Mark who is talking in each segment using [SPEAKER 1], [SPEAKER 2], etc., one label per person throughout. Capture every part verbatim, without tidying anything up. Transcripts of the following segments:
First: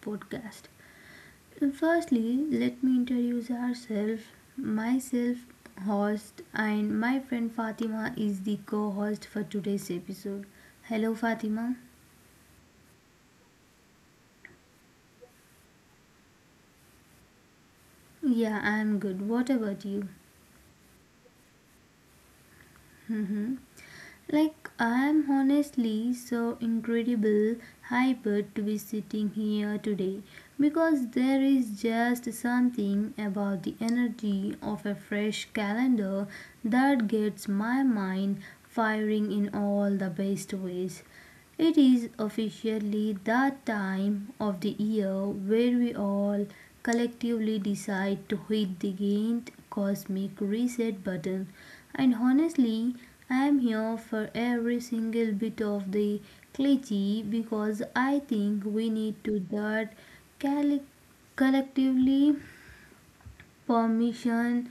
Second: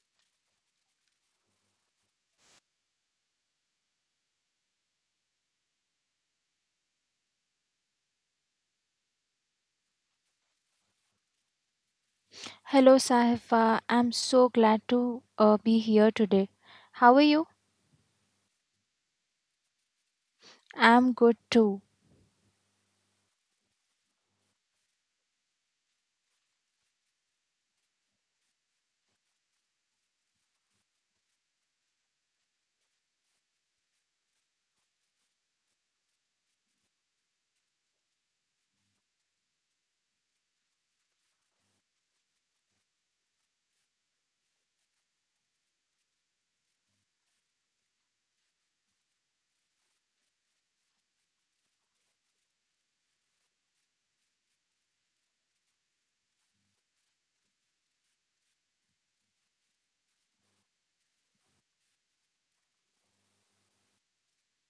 [SPEAKER 1] podcast. Firstly, let me introduce ourselves. Myself, host, and my friend Fatima is the co host for today's episode. Hello Fatima.
[SPEAKER 2] Hello, Sahifa. I'm so glad to uh, be here today. How are you?
[SPEAKER 1] Yeah, I'm good. What about you?
[SPEAKER 2] I'm good too.
[SPEAKER 1] Like, I'm honestly so incredible hyped to be sitting here today because there is just something about the energy of a fresh calendar that gets my mind firing in all the best ways. It is officially the time of the year where we all collectively decide to hit the giant cosmic reset button. And honestly, I am here for every single bit of the cliche because I think we need to that collectively permission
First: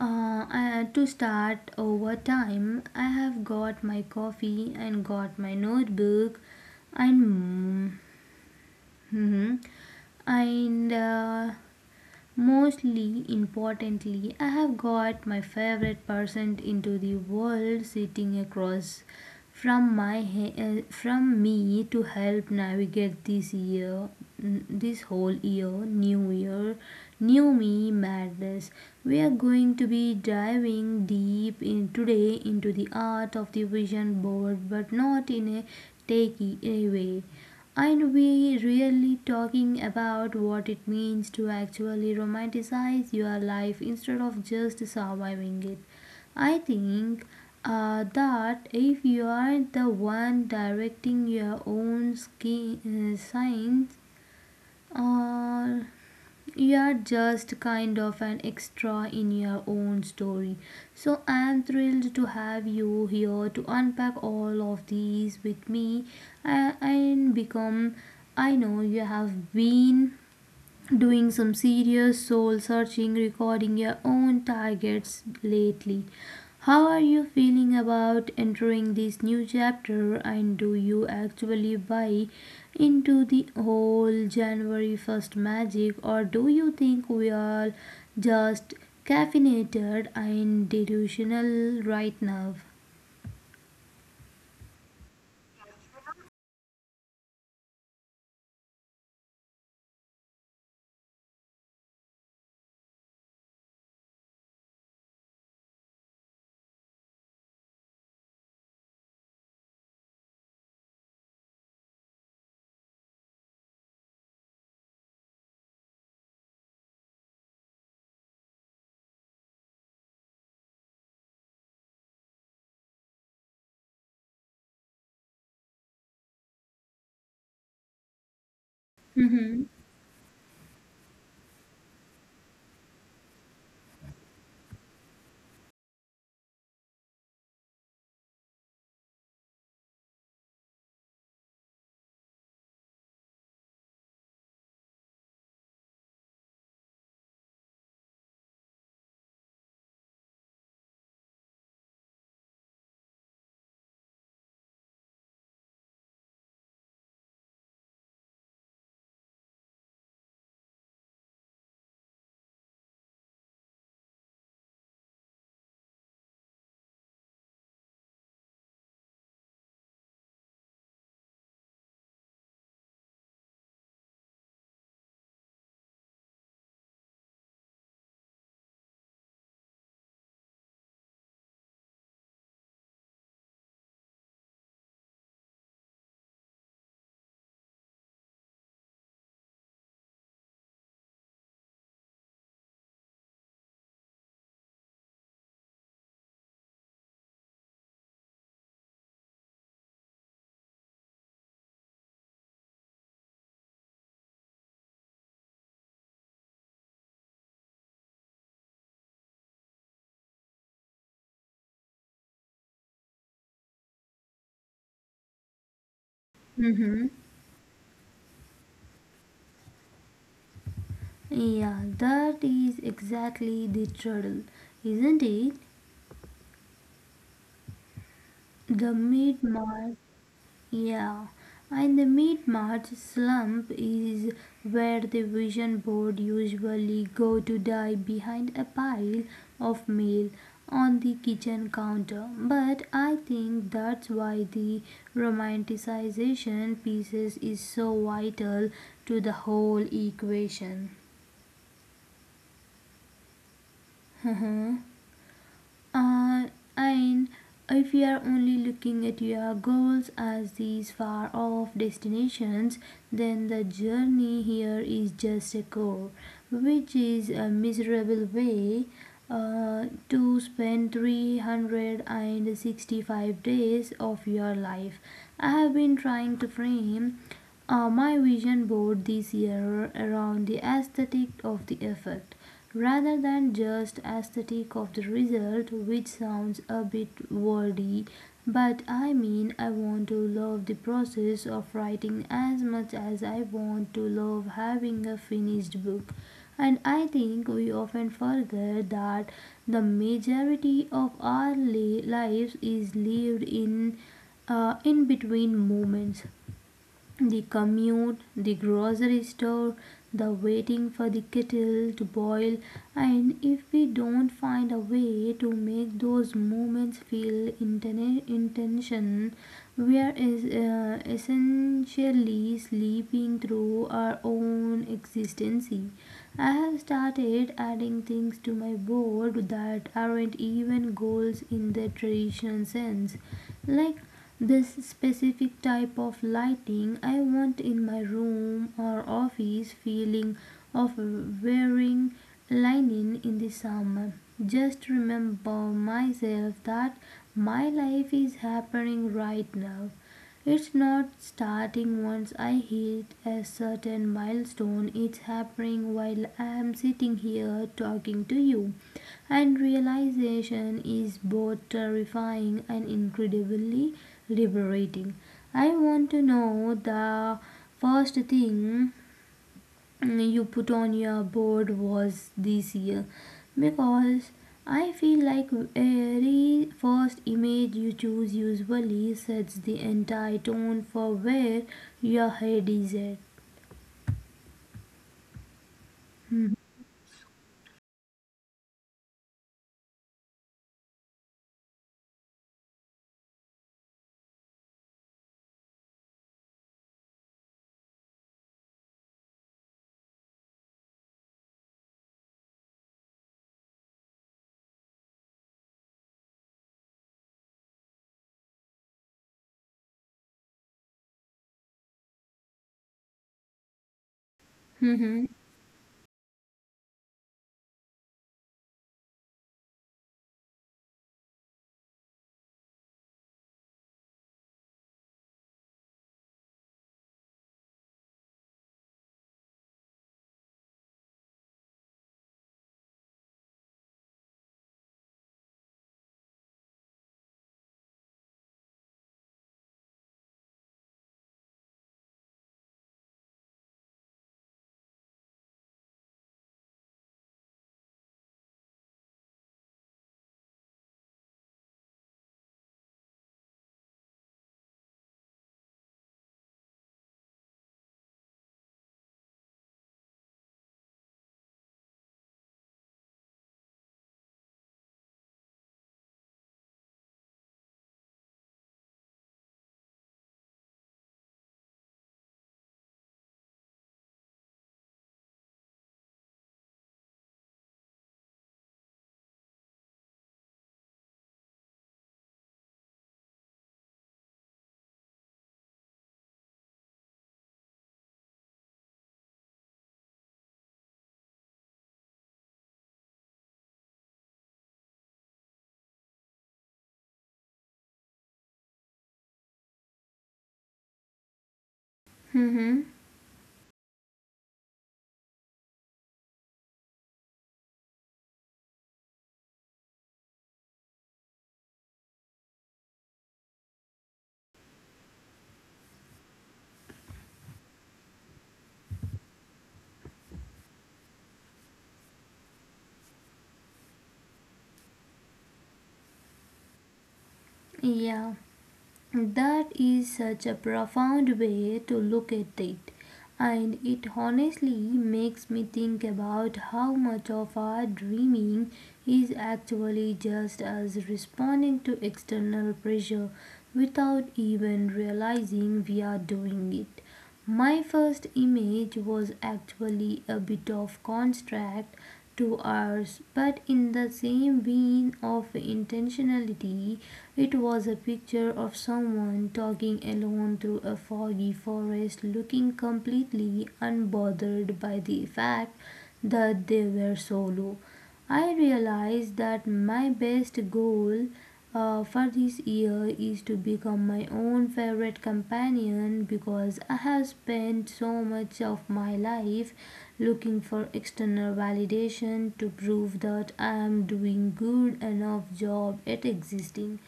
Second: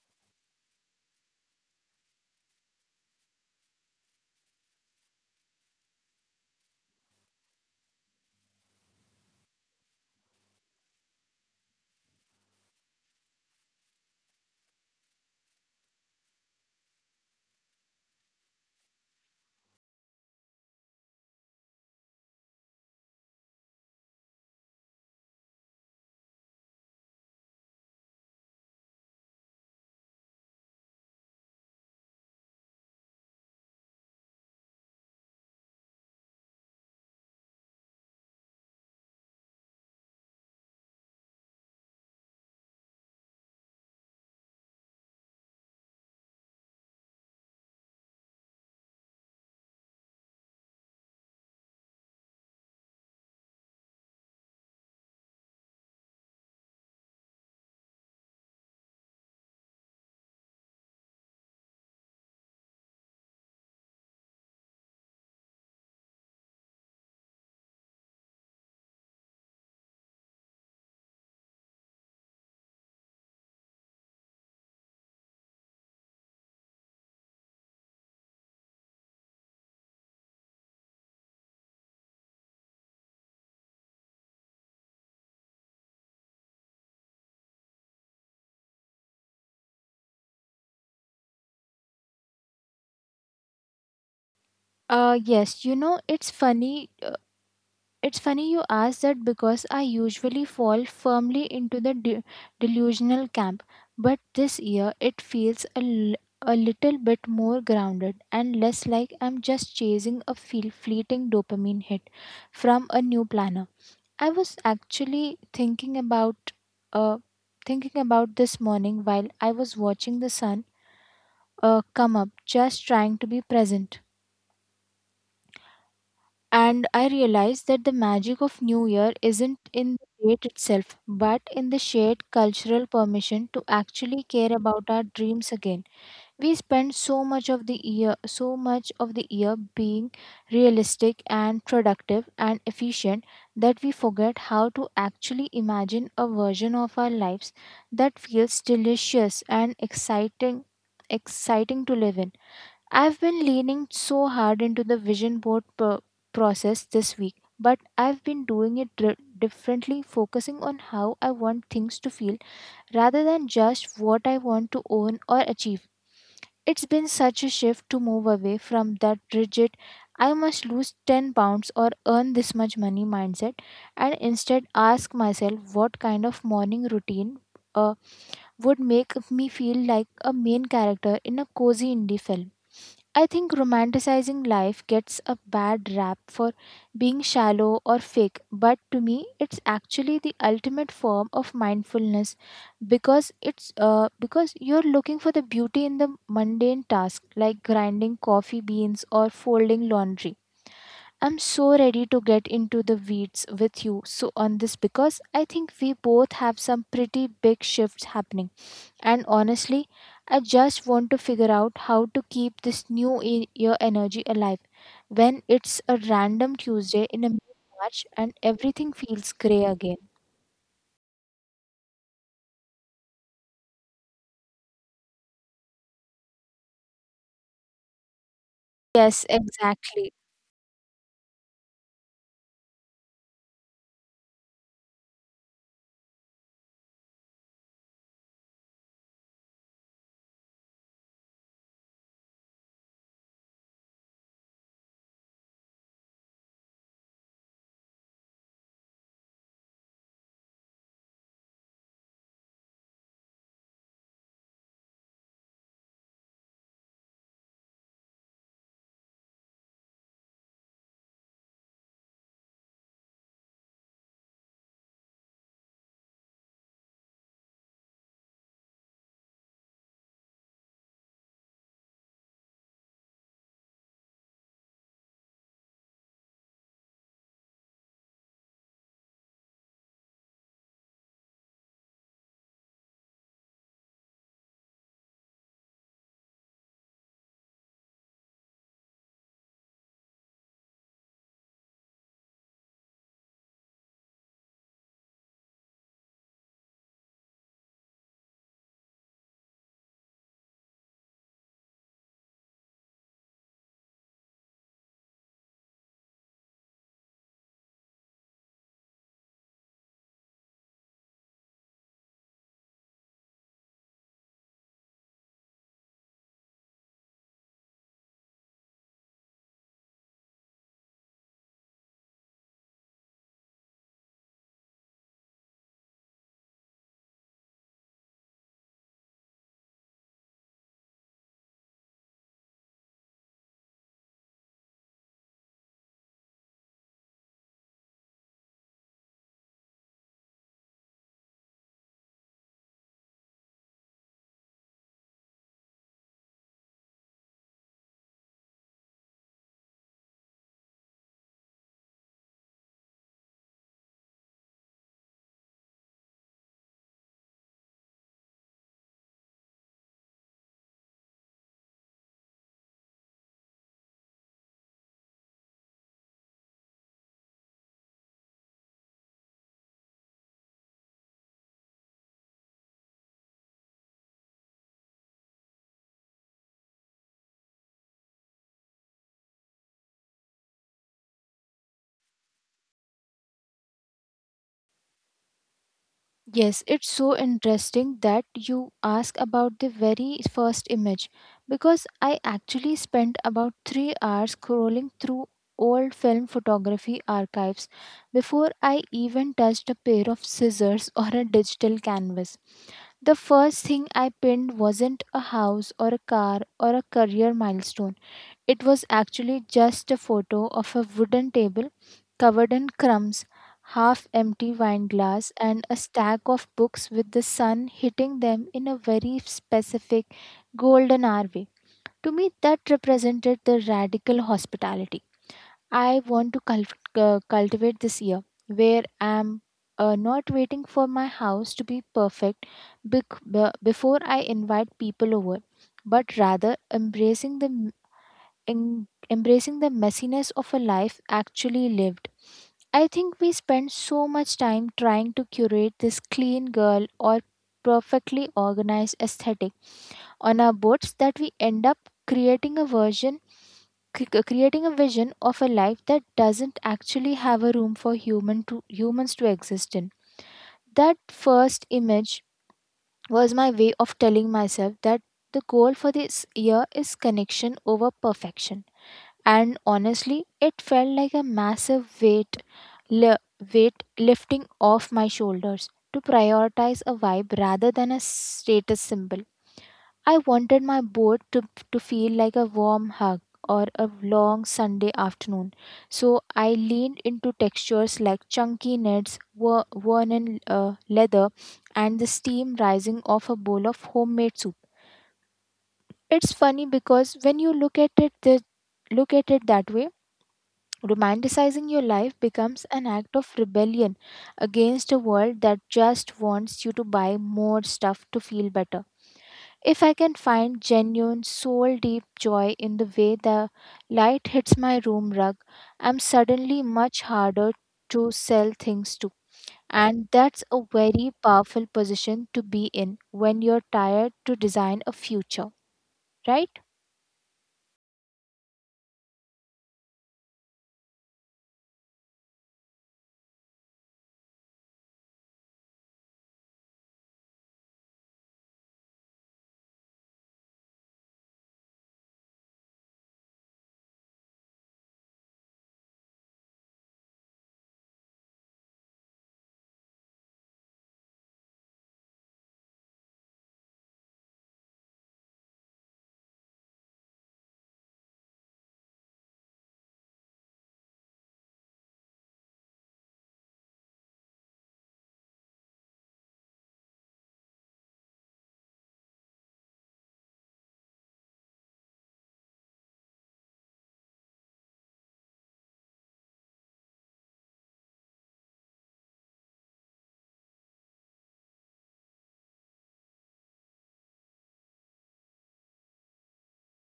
[SPEAKER 1] uh, I- to start over time. I have got my coffee and got my notebook and mm, mhm. and uh, mostly importantly, I have got my favorite person into the world sitting across from my uh, from me to help navigate this year this whole year new year new me madness. We are going to be diving deep in today into the art of the vision board, but not in a takey away, and we really talking about what it means to actually romanticize your life instead of just surviving it. I think uh, that if you are the one directing your own ski- uh, signs, or you are just kind of an extra in your own story. So I am thrilled to have you here to unpack all of these with me and become. I know you have been doing some serious soul searching recording your own targets lately. How are you feeling about entering this new chapter, and do you actually buy into the whole January first magic, or do you think we are just caffeinated and delusional right now?
[SPEAKER 2] Uh, yes, you know, it's funny It's funny you ask that, because I usually fall firmly into the de- delusional camp, but this year it feels a, l- a little bit more grounded and less like I'm just chasing a feel- fleeting dopamine hit from a new planner. I was actually thinking about uh, thinking about this morning while I was watching the sun uh, come up, just trying to be present. And I realized that the magic of New Year
[SPEAKER 1] Mm-hmm.
[SPEAKER 2] isn't in the date itself, but in the shared cultural permission to actually care about our dreams again. We spend so much of the year, so much of the year being realistic and productive and efficient, that we forget how to actually imagine a version of our lives that feels delicious and exciting exciting to live in. I've been leaning so hard into the vision board pro- process this week, but I've been doing it dr- differently, focusing on how I want things to feel rather than just what I want to own or achieve. It's been such a shift to move away from that rigid, I must lose ten pounds or earn this much money mindset, and instead ask myself what kind of morning routine uh, would make me feel like a main character in a cozy indie film. I think romanticizing life gets a bad rap for being shallow or fake, but to me, it's actually the ultimate form of mindfulness because it's uh, because you're looking for the beauty in the mundane task, like grinding coffee beans or folding laundry. I'm so ready to get into the weeds with you so on this, because I think we both have some pretty big shifts happening, and honestly, I just want to figure out how to keep this new e- year energy alive when it's a random
[SPEAKER 1] Mm-hmm.
[SPEAKER 2] Tuesday in a March and everything feels gray again.
[SPEAKER 1] Yeah, that is exactly the trouble, isn't it? The
[SPEAKER 2] Yes,
[SPEAKER 1] mid March.
[SPEAKER 2] exactly.
[SPEAKER 1] Yeah, and the mid March slump is where the vision board usually go to die behind a pile of meal on the kitchen counter. But I think that's why the romanticization pieces is so vital to the whole equation. Uh, and if we are only looking at your goals as these far off destinations, then the journey here is just a goal, which is a miserable way uh, to spend three hundred sixty-five days of your life. I have been trying to frame uh, my vision board this year around the aesthetic of the effort rather than just aesthetic of the result, which sounds a bit wordy, but I mean I want to love the process of writing as much as I want to love having a finished book. And I think we often forget that the majority of our li- lives is lived in uh, in between moments: the commute, the grocery store, the waiting for the kettle to boil, and if we don't find a way to make those moments feel intention, we are es- uh, essentially sleeping through our own existence. I have started adding things to my board that aren't even goals in the traditional sense, like this specific type of lighting I want in my room or office feeling of wearing linen in the summer. Just remember myself that my life is happening right now. It's not starting once I hit a certain milestone, it's happening while I'm sitting here talking to you. And realization is both terrifying and incredibly liberating. I want to know the first thing you put on your board was this year, because I feel like every first image you choose usually sets the entire tone for where your head is at.
[SPEAKER 2] Yes, it's so interesting that you ask about the very first image, because I actually spent about three hours scrolling through old film photography archives before I even touched a pair of scissors or a digital canvas. The first thing I pinned wasn't a house or a car or a career milestone. It was actually just a photo of a wooden table covered in crumbs, half empty wine
[SPEAKER 1] Mm-hmm.
[SPEAKER 2] glass, and a stack of books with the sun hitting them in a very specific golden hour way. To me, that represented the radical hospitality I want to culv- cu- cultivate this year, where I'm uh, not waiting for my house to be perfect bec- b- before I invite people over, but rather embracing the m- en- embracing the messiness of a life actually lived. I think we spend so much time trying to curate this clean girl or perfectly organized aesthetic on our boards, that we end up creating a version cre- uh, creating a vision of a life that doesn't actually have a room for human to humans to exist in. That first image was my way of telling myself that the goal for this year is connection over perfection, and honestly it felt like a massive weight li- weight lifting off my shoulders, to prioritize a vibe rather than a status symbol. I wanted my boat to, to feel like a warm hug or a long Sunday afternoon. So I leaned into textures like chunky nets, wo- worn in uh, leather, and the steam rising off a bowl of homemade soup. It's funny, because when you look at it, the, look at it that way, romanticizing your life becomes
[SPEAKER 1] Mm-hmm.
[SPEAKER 2] an act of rebellion against a world that just wants you to buy more stuff to feel better. If I can find genuine, soul deep joy in the way the light hits my room rug, I'm suddenly much harder to sell things to. And that's a very powerful position to be in when you're tired to design a future, right?
[SPEAKER 1] Yeah. That is such a profound way to look at it, and it honestly makes me think about how much of our dreaming is actually just us responding to external pressure without even realizing we are doing it. My first image was actually a bit of contrast to ours, but in the same vein of intentionality, it was a picture of someone talking alone through a foggy forest, looking completely unbothered by the fact that they were solo. I realized that my best goal uh, for this year is to become my own favorite companion, because I have spent so much of my life looking for external validation to prove that I am doing good enough job at existing.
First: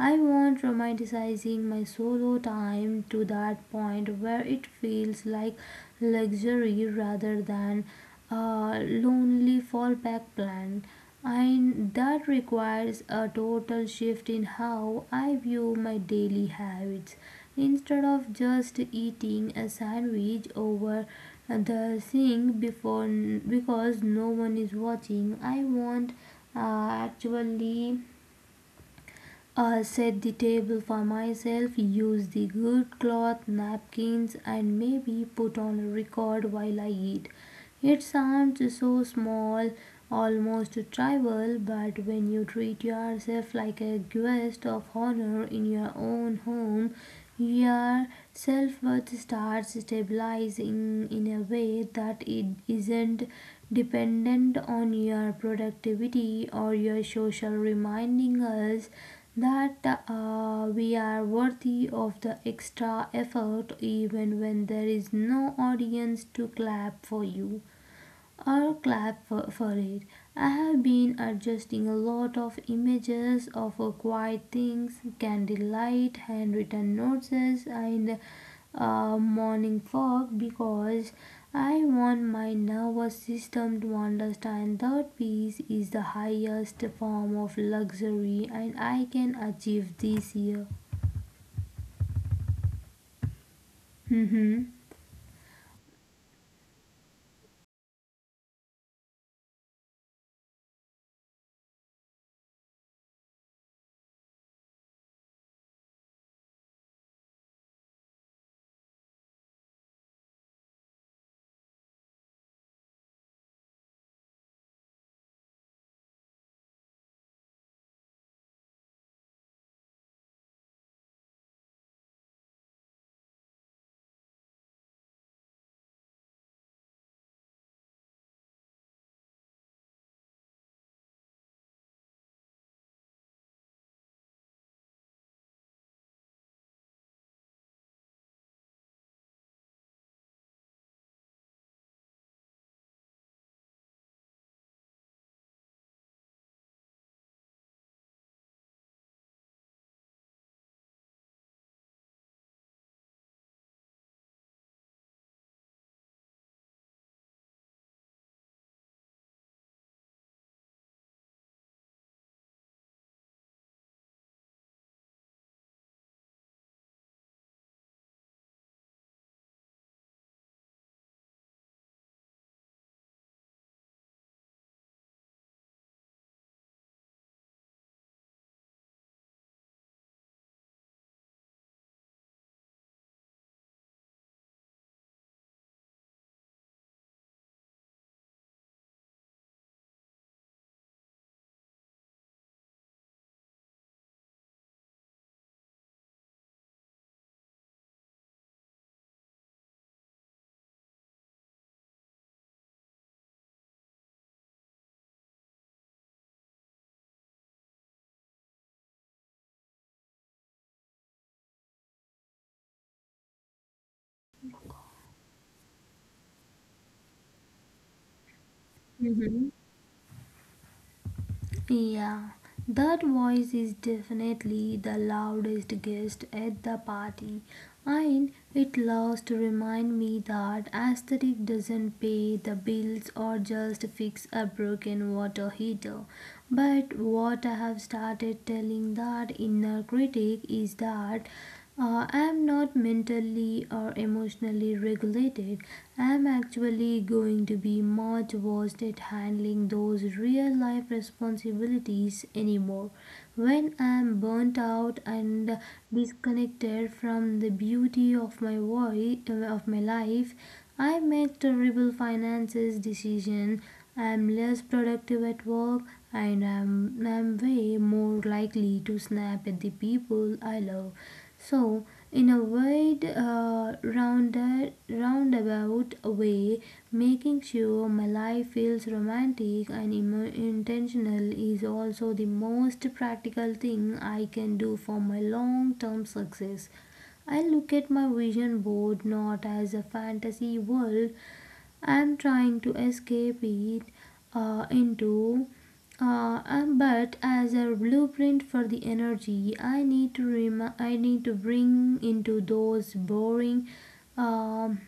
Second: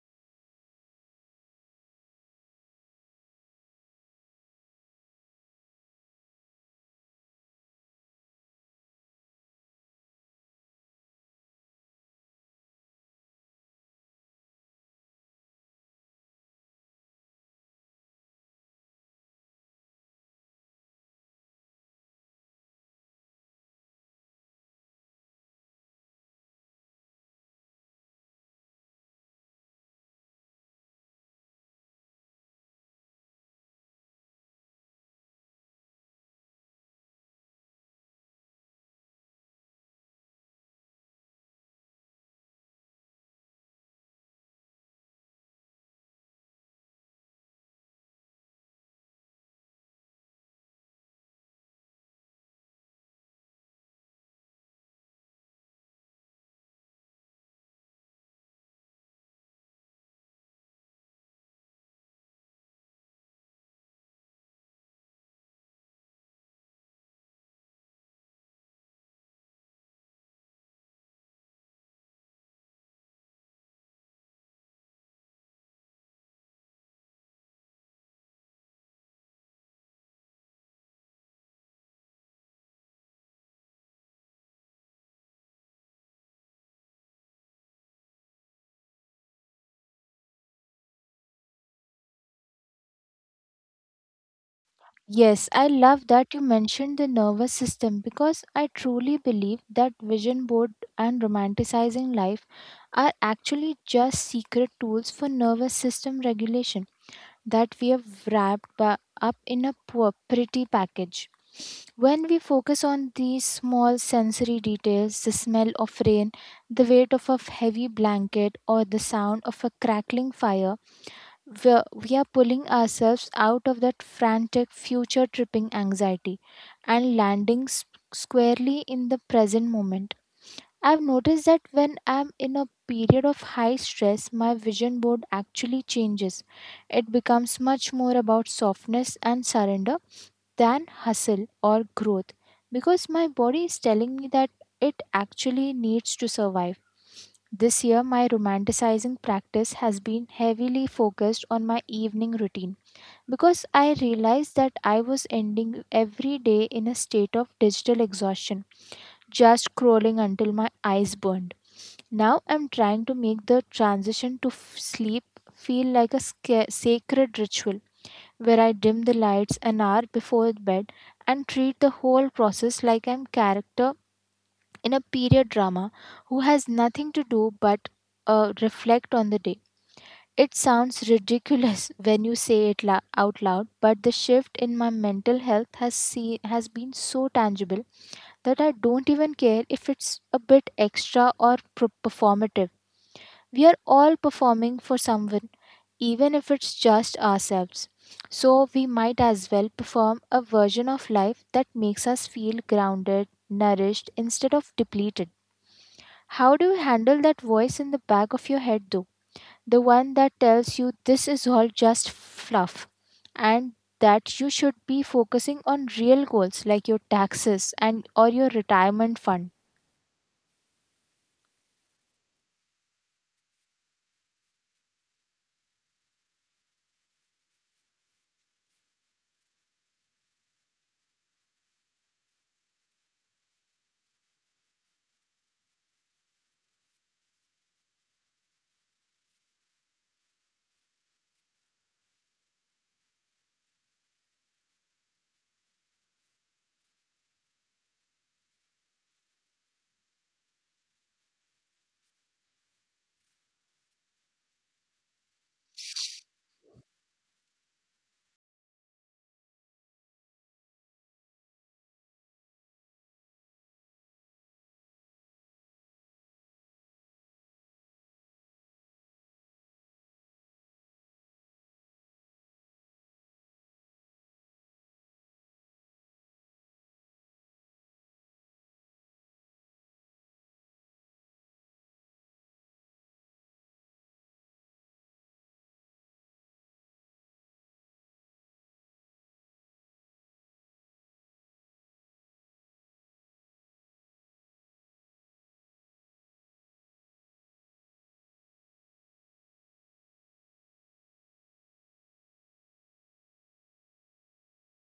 [SPEAKER 1] I want romanticizing my solo time to that point where it feels like luxury rather than a lonely fallback plan. And that requires a total shift in how I view my daily habits. Instead of just eating a sandwich over the sink before because no one is watching, I want uh, actually I set the table for myself, use the good cloth, napkins, and maybe put on a record while I eat. It sounds so small, almost trivial, but when you treat yourself like a guest of honor in your own home, you are self worth starts stabilizing in a way that it isn't dependent on your productivity or your social, reminding us that uh, we are worthy of the extra effort even when there is no audience to clap for you or clap for, for it. I have been adjusting a lot of images of uh, quiet things, candlelight, handwritten notes, and uh, morning fog, because I want my nervous system to understand that peace is the highest form of luxury and I can achieve this year. hmm
[SPEAKER 2] Yes, I love that you mentioned the nervous system, because I truly believe that vision board and romanticizing life are actually just secret tools for nervous system regulation that we have wrapped ba- up in a poor, pretty package. When we focus on these small sensory details, the smell of rain, the weight of a heavy blanket, or the sound of a crackling fire, we are we are pulling ourselves out of that frantic future tripping anxiety and landing s- squarely in the present moment. I've noticed that when I'm in a period of high stress, my vision board actually changes. It becomes much more about softness and surrender than hustle or growth, because my body is telling me that it actually needs to survive. This year, my romanticizing practice has been heavily focused on my evening routine, because I realized that I was ending every day in a state of digital exhaustion, just scrolling until my eyes burned. Now I'm trying to make the transition to f- sleep feel like a sca- sacred ritual, where I dim the lights an hour before bed and treat the whole process like I'm character in a period drama who has nothing to do but uh, reflect on the day. It sounds ridiculous when you say it la- out loud, but the shift in my mental health has see- has been so tangible that I don't even care if it's a bit extra or pro- performative. We are all performing for someone, even if it's just ourselves. So, we might as well perform a version of life that makes us feel grounded, nourished, instead of depleted. How do you handle that voice in the back of your head, though? The one that tells you this is all just fluff and that you should be focusing on real goals like your taxes and or your retirement fund?
[SPEAKER 1] hmm Yeah, that voice is definitely the loudest guest at the party, and it loves to remind me that aesthetic doesn't pay the bills or just fix a broken water heater. But what I have started telling that inner critic is that uh, I'm not mentally or emotionally regulated. I'm actually going to be much worse at handling those real life responsibilities anymore. When I'm burnt out and disconnected from the beauty of my voice, of my life, I make terrible finances decisions. I'm less productive at work, and I'm, I'm way more likely to snap at the people I love. So, in a wide, uh, rounded, roundabout way, making sure my life feels romantic and emo intentional is also the most practical thing I can do for my long term success. I look at my vision board not as a fantasy world I'm trying to escape it uh, into. Uh, um, but as a blueprint for the energy, I need to rem- I need to bring into those boring um,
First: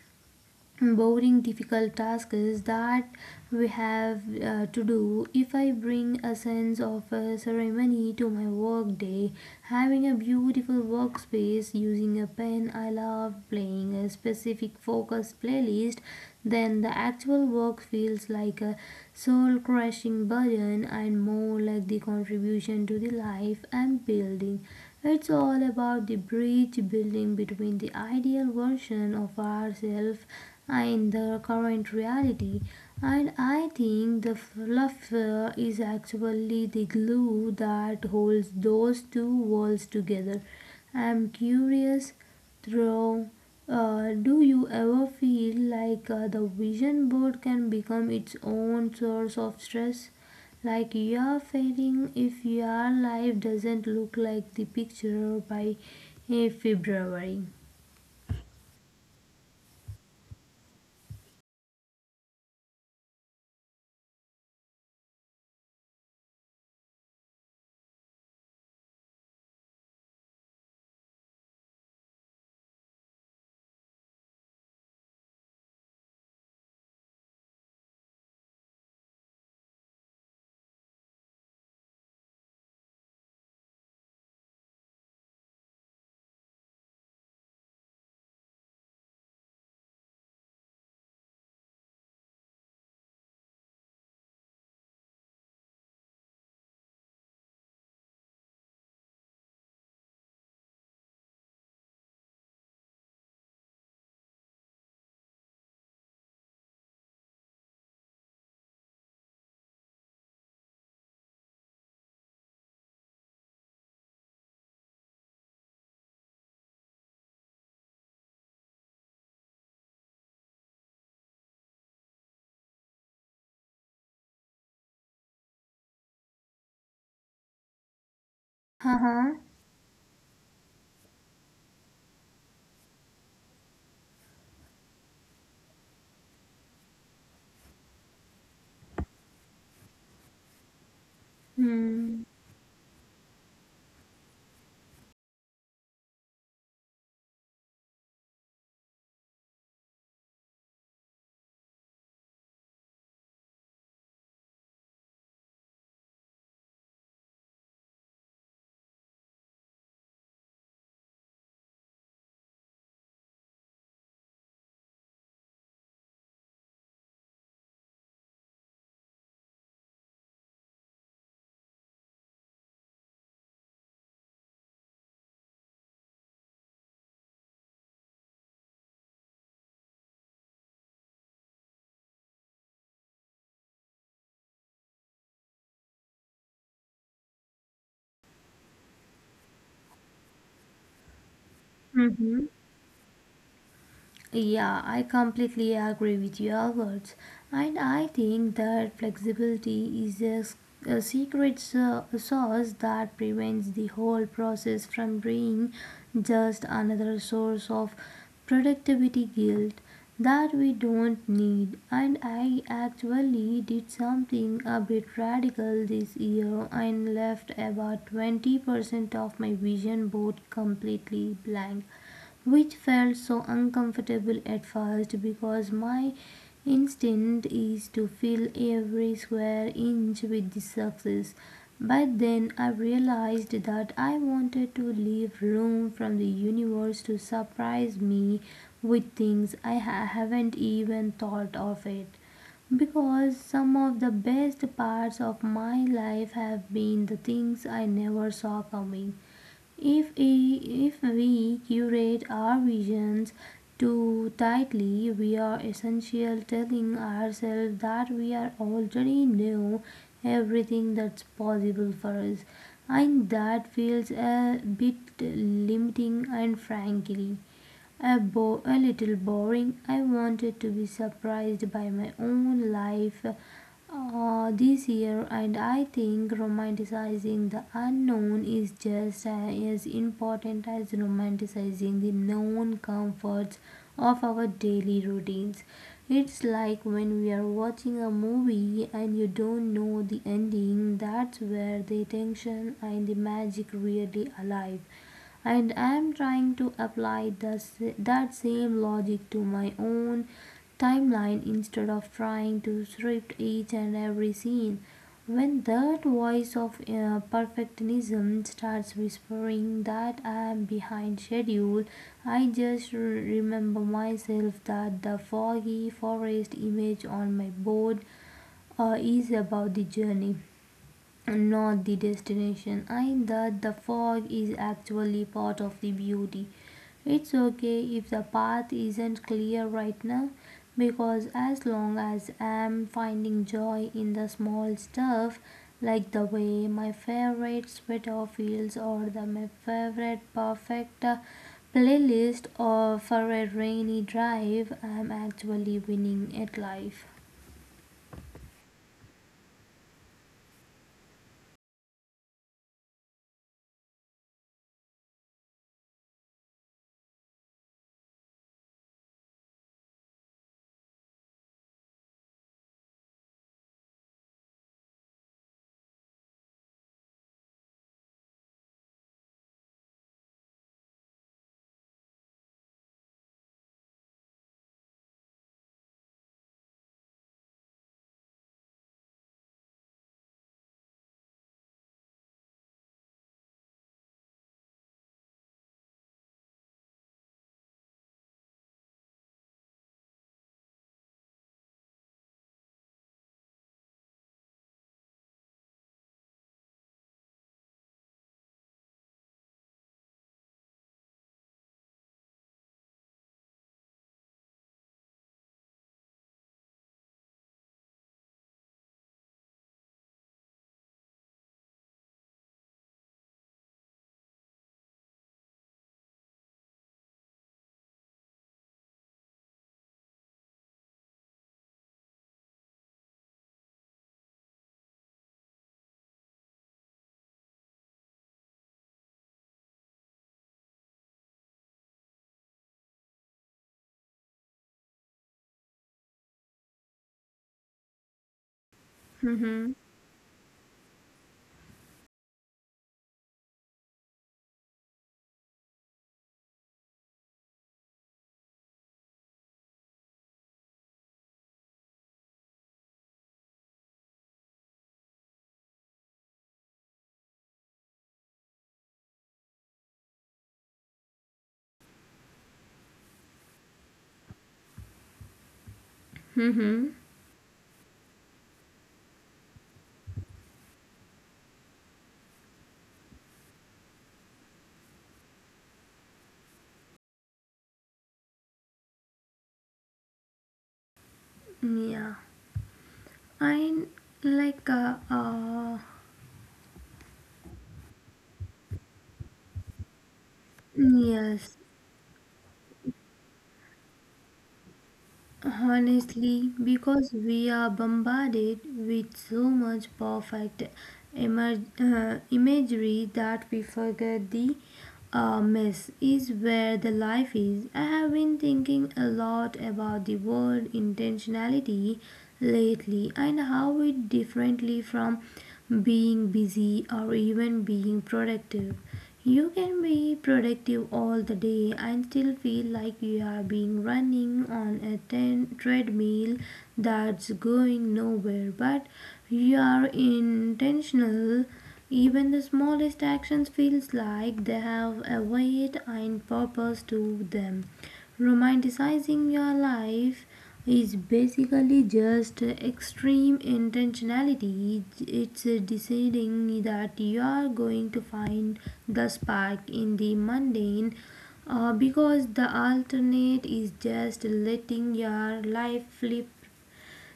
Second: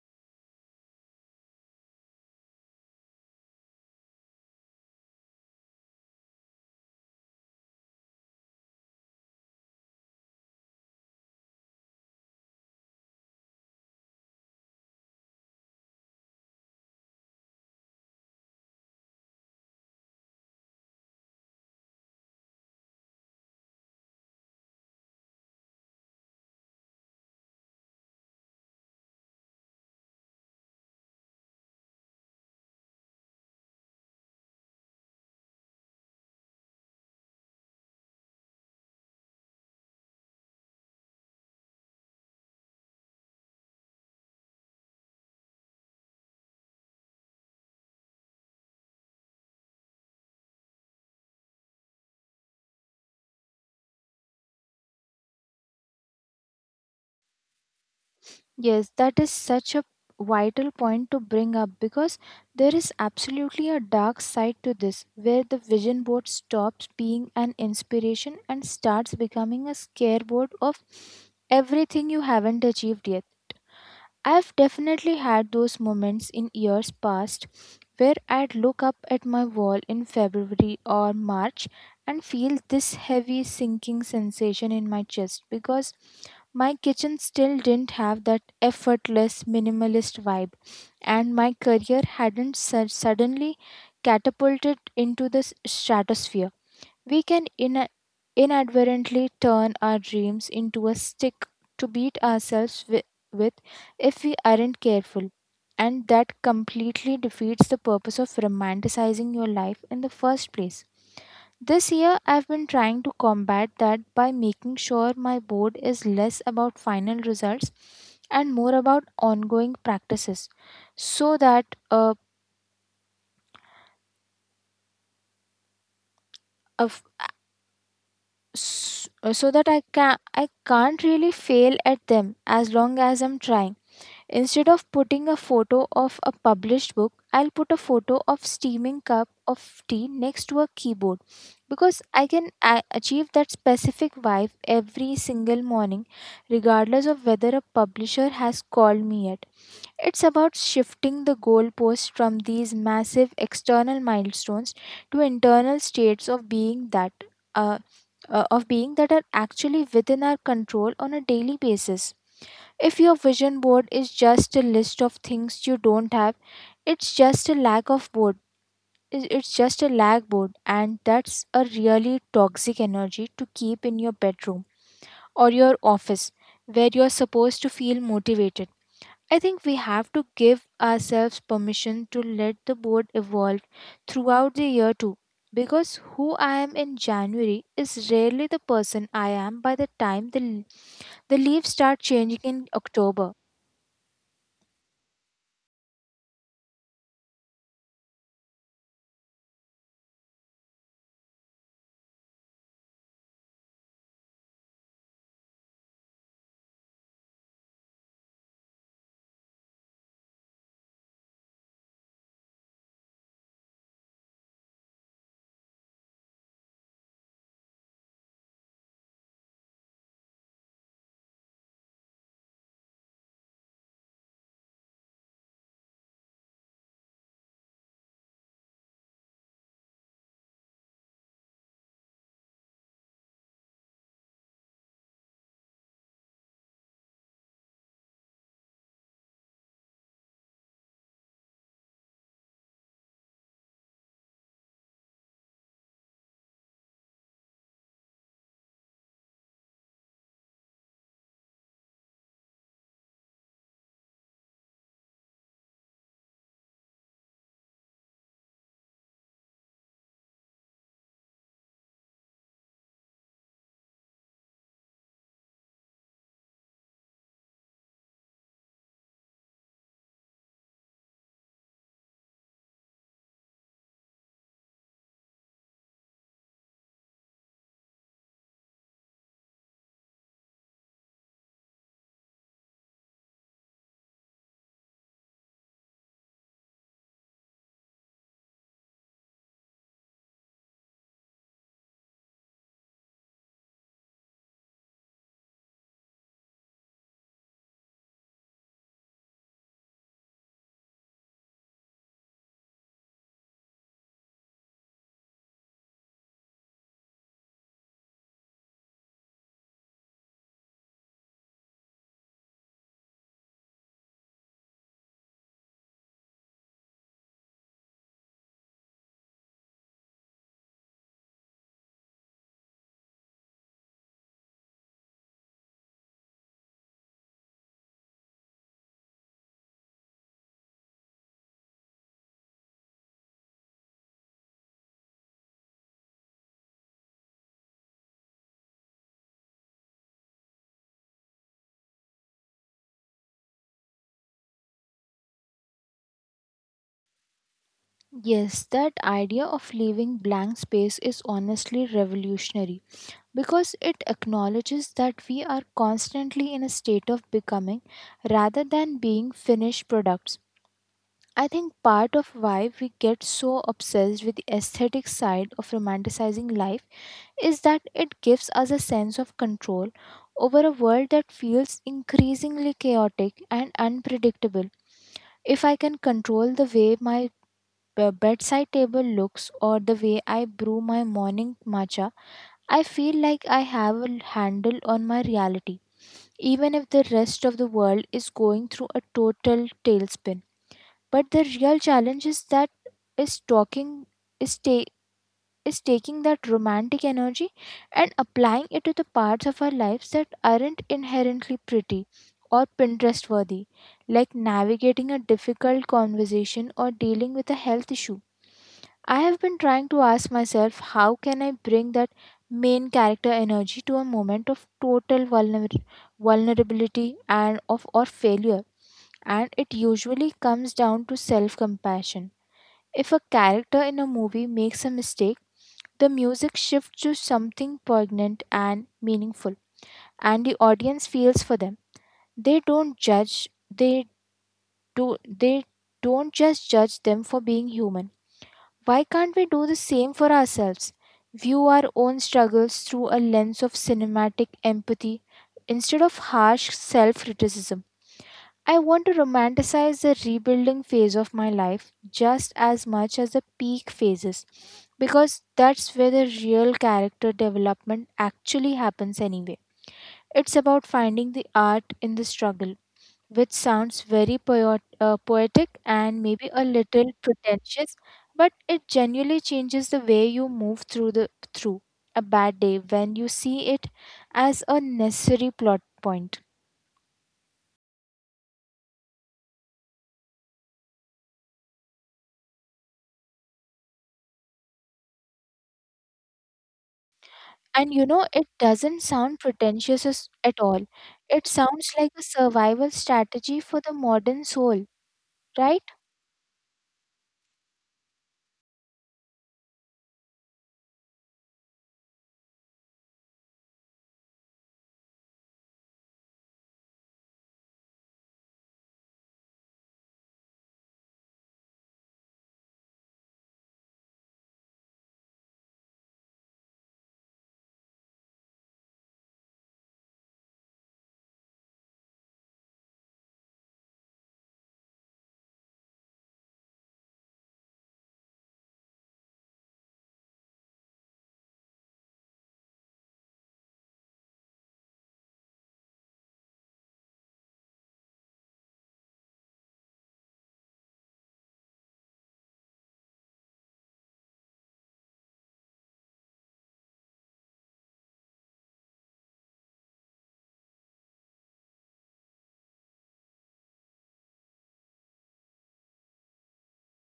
[SPEAKER 1] boring difficult tasks that we have uh, to do. If I bring a sense of uh, ceremony to my work day, having a beautiful workspace, using a pen I love, playing a specific focus playlist, then the actual work feels like a soul crushing burden and more like the contribution to the life I'm building. It's all about the bridge building between the ideal version of ourselves in the current reality. And I think the laughter is actually the glue that holds those two worlds together. I'm curious, though, uh, do you ever feel like uh, the vision board can become its own source of stress? Like you are failing if your life doesn't look like the picture by uh, February.
[SPEAKER 2] Yes, that is such a vital point to bring up, because there is absolutely a dark side to this, where the vision board stops being an inspiration and starts becoming a scareboard of everything you haven't achieved yet. I've definitely had those moments in years past where I'd look up at my wall in February or March and feel this heavy sinking sensation in my chest, because my kitchen still didn't have that effortless minimalist vibe and my career hadn't su- suddenly catapulted into the s- stratosphere. We can ina inadvertently turn our dreams into a stick to beat ourselves wi- with, if we aren't careful. And that completely defeats the purpose of romanticizing your life in the first place. This year, I've been trying to combat that by making sure my board is less about final results and more about ongoing practices, so that uh, a
[SPEAKER 1] Haha.
[SPEAKER 2] s- uh, so that I can I can't really fail at them as long as I'm trying. Instead of putting a photo of a published book, I'll put a photo of steaming cup of tea next to a keyboard, because
[SPEAKER 1] hmm
[SPEAKER 2] I can a- achieve that specific vibe every single morning regardless of whether a publisher has called me yet. It's about shifting the goalposts from these massive external milestones to internal states of being that uh, uh, of being that are actually within our control on a daily basis. If your vision board is just a list of things you don't have, it's just a lack of board. It's it's just a lag board, and that's a really toxic energy to keep in your bedroom or your office where you're supposed to feel motivated. I think we have to give ourselves permission to let the board evolve throughout the year too. Because who I am in January is rarely the person I am by the time the, the leaves start
[SPEAKER 1] Mhm.
[SPEAKER 2] changing in October.
[SPEAKER 1] Yeah, I completely agree with your words, and I think that flexibility is a, s- a secret so- sauce that prevents the whole process from being just another source of productivity guilt that we don't need. And I actually did something a bit radical this year and left about twenty percent of my vision board completely blank, which felt so uncomfortable at first because my instinct is to fill every square inch with the success. But then I realized that I wanted to leave room from the universe to surprise me with things I ha- haven't even thought of it, because some of the best parts of my life have been the things I never saw coming. If, i- if we curate our visions too tightly, we are essentially telling ourselves that we are already know everything that's possible for us, and that feels a bit limiting and frankly a, bo- a little boring. I wanted to be surprised by my own life uh, this year, and I think romanticizing the unknown is just uh, as important as romanticizing the known comforts of our daily routines. It's like when we are watching a movie and you don't know the ending, that's where the tension and the magic really alive. And I am trying to apply the, that same logic to my own timeline instead of trying to script each and every scene. When that voice of uh, perfectionism starts whispering that I am behind schedule, I just remember myself that the foggy forest image on my board uh, is about the journey, not the destination. I that the fog is actually part of the beauty. It's okay if the path isn't clear right now because as long as I'm finding joy in the small stuff like the way my favorite sweater feels or the my favorite perfect uh, playlist or for a rainy drive, I'm actually winning at life.
[SPEAKER 2] Yes, that idea of leaving blank space is honestly revolutionary, because it acknowledges that we are constantly in a state of becoming rather than being finished products. I think part of why we get so obsessed with the aesthetic side of romanticizing life is that it gives us a sense of control over a world that feels increasingly chaotic and unpredictable. If I can control the way my b- bedside table looks, or the way I brew my morning matcha, I feel like I have a handle on my reality, even if the rest of the world is going through a total tailspin. But the real challenge is that is talking is ta- is taking that romantic energy and applying it to the parts of our lives that aren't inherently pretty or pinterest worthy, like navigating a difficult conversation or dealing with a health issue. I have been trying to ask myself, how can I bring that main character energy to a moment of total vulner- vulnerability and of or failure, and it usually comes down to self-compassion. If a character in a movie makes a mistake, the music shifts to something poignant and meaningful, and the audience feels for them. They don't judge, they do they don't just judge them for being human. Why can't we
[SPEAKER 1] Mm-hmm.
[SPEAKER 2] do the same for ourselves? View our own struggles through a lens of cinematic empathy instead of harsh self criticism. I want to romanticize the rebuilding phase of my life just as much as the peak phases, because that's where the real character development actually happens, anyway. It's about finding the art in the struggle, which sounds very poet- uh, poetic and maybe a
[SPEAKER 1] Mm-hmm.
[SPEAKER 2] little pretentious, but it genuinely changes the way you move through the through a bad day when you see it as a necessary plot point.
[SPEAKER 1] Yeah. I like uh, uh
[SPEAKER 2] And you know, it doesn't sound pretentious as- at all. It
[SPEAKER 1] Yes,
[SPEAKER 2] sounds like a survival strategy for the modern soul, right?
[SPEAKER 1] honestly because we are bombarded with so much perfect emer- uh, imagery that we forget the uh, mess is where the life is. I have been thinking a lot about the word intentionality lately and how it differently from being busy or even being productive. You can be productive all the day and still feel like you are being running on a ten- treadmill that's going nowhere, but you are intentional. Even the smallest actions feels like they have a weight and purpose to them. Romanticizing your life is basically just extreme intentionality. It's deciding that you are going to find the spark in the mundane uh, because the alternate is just letting your life flip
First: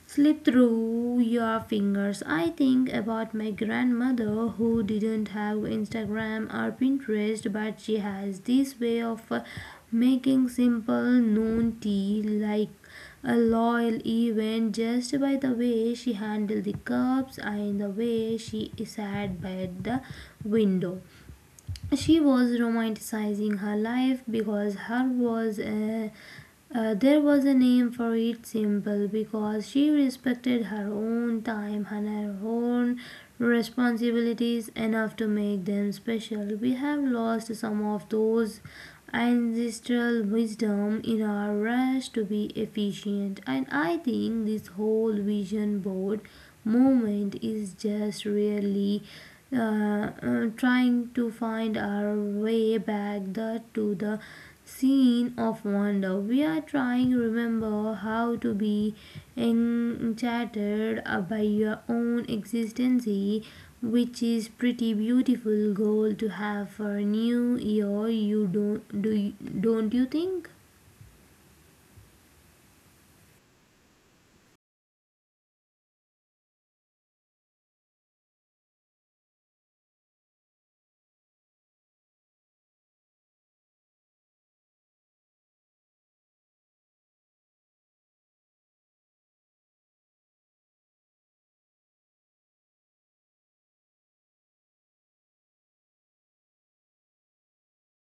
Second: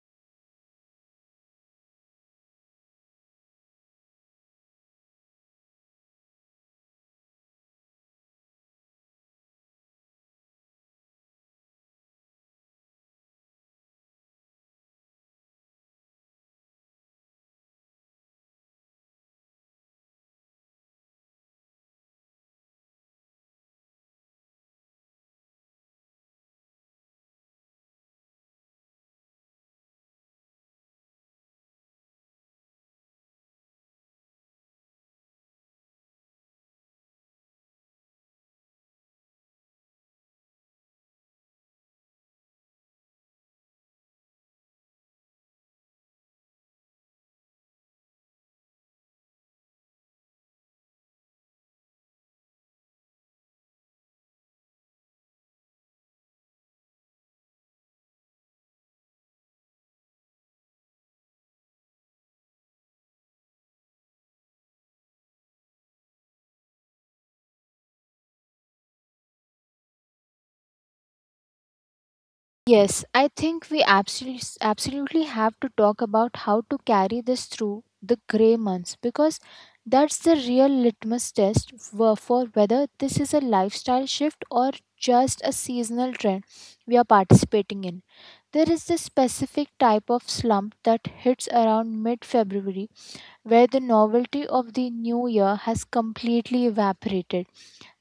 [SPEAKER 1] slip through your fingers. I think about my grandmother who didn't have Instagram or Pinterest, but she has this way of uh, making simple noon tea like a loyal event just by the way she handled the cups and the way she sat by the window. She was romanticizing her life because her was a, uh, there was a name for it simple because she respected her own time and her own responsibilities enough to make them special. We have lost some of those ancestral wisdom in our rush to be efficient, and I think this whole vision board movement is just really uh, uh, trying to find our way back the, to the scene of wonder. We are trying to remember how to be enchanted uh, by your own existence, which is pretty beautiful goal to have for a new year. You don't do Don't you think?
[SPEAKER 2] Yes, I think we absolutely absolutely have to talk about how to carry this through the gray months, because that's the real litmus test for for whether this is a lifestyle shift or just a seasonal trend we are participating in. There is this specific type of slump that hits around mid February, where the novelty of the new year has completely evaporated,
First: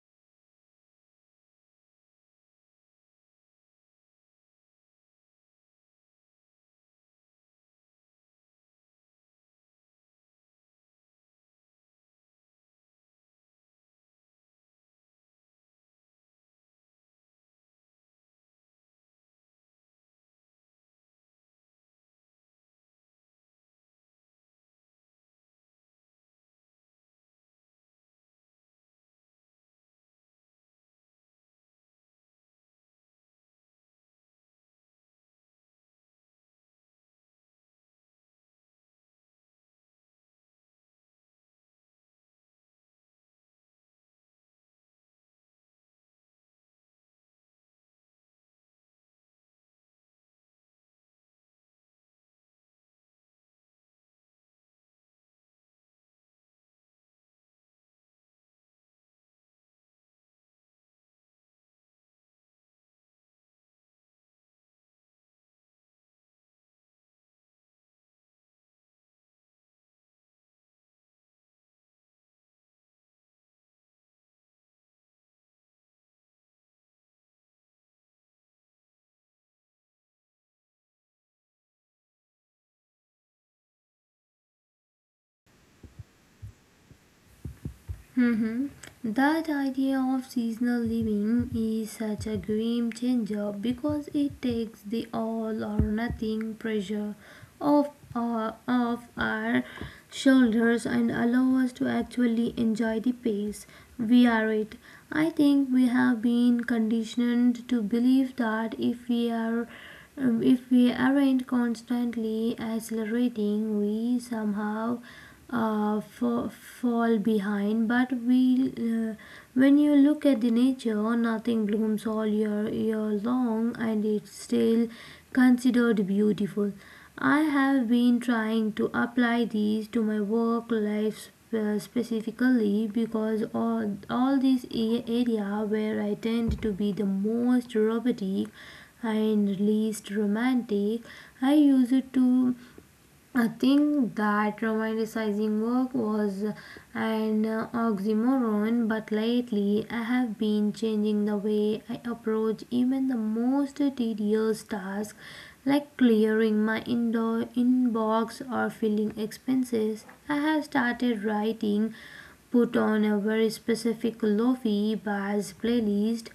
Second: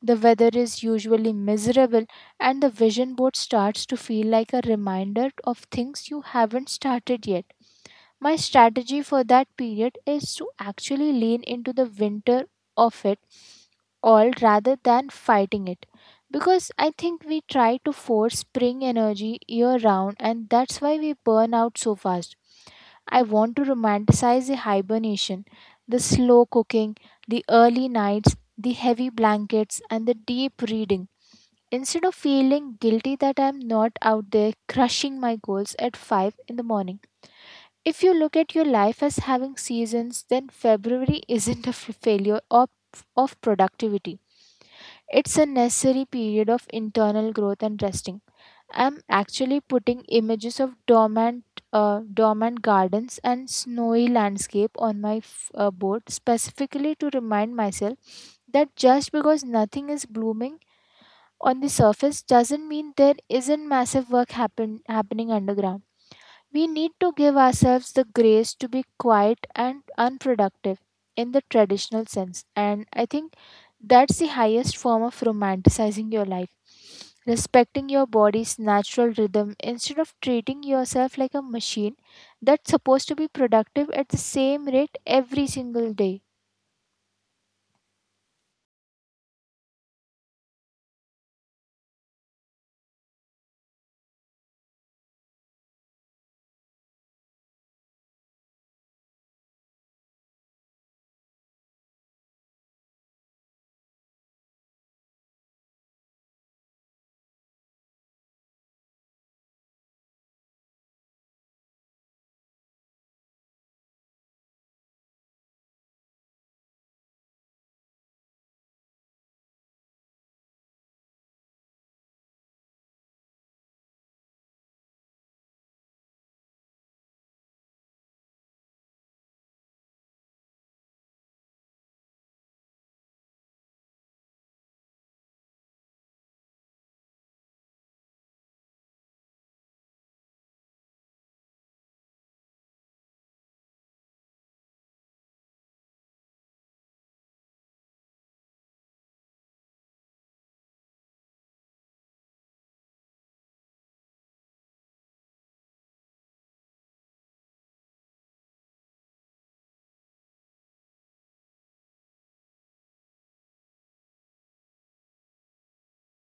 [SPEAKER 2] the weather is usually miserable, and the vision board starts to feel like a reminder of things you haven't started yet. My strategy for that period is to actually lean into the winter of it all rather than fighting it. Because I think we try to force spring energy year round, and that's why we burn out so fast. I want to romanticize the hibernation, the slow cooking, the early nights, the heavy blankets, and the deep reading, instead of feeling guilty that I'm not out there crushing my goals at five in the morning. If you look at your life as having seasons, then February isn't a f- failure of, of productivity. It's a necessary period of internal growth and resting. I'm actually putting images of dormant, uh, dormant gardens and snowy landscape on my f- uh, board specifically to remind myself that just because nothing is blooming on the surface doesn't mean there isn't massive work happen- happening underground. We need to give ourselves the grace to be quiet and unproductive in the traditional sense, and I think that's the highest form of romanticizing your life: respecting your body's natural rhythm instead of treating yourself like a machine that's supposed to be productive at the same rate every single day.
[SPEAKER 1] Mhm. That idea of seasonal living is such a game changer because it takes the all or nothing pressure off, uh, off our shoulders and allows us to actually enjoy the pace we are at. I think we have been conditioned to believe that if we are um, if we aren't constantly accelerating, we somehow uh, fa- fall behind. But we, uh, when you look at the nature, nothing blooms all year year long, and it's still considered beautiful. I have been trying to apply these to my work life sp- specifically because all all these a- area where I tend to be the most robotic and least romantic. I used to uh, think that romanticizing work was an uh, oxymoron, but lately I have been changing the way I approach even the most tedious tasks like clearing my indoor inbox or filling expenses. I have started writing, put on a very specific lofi bass playlist.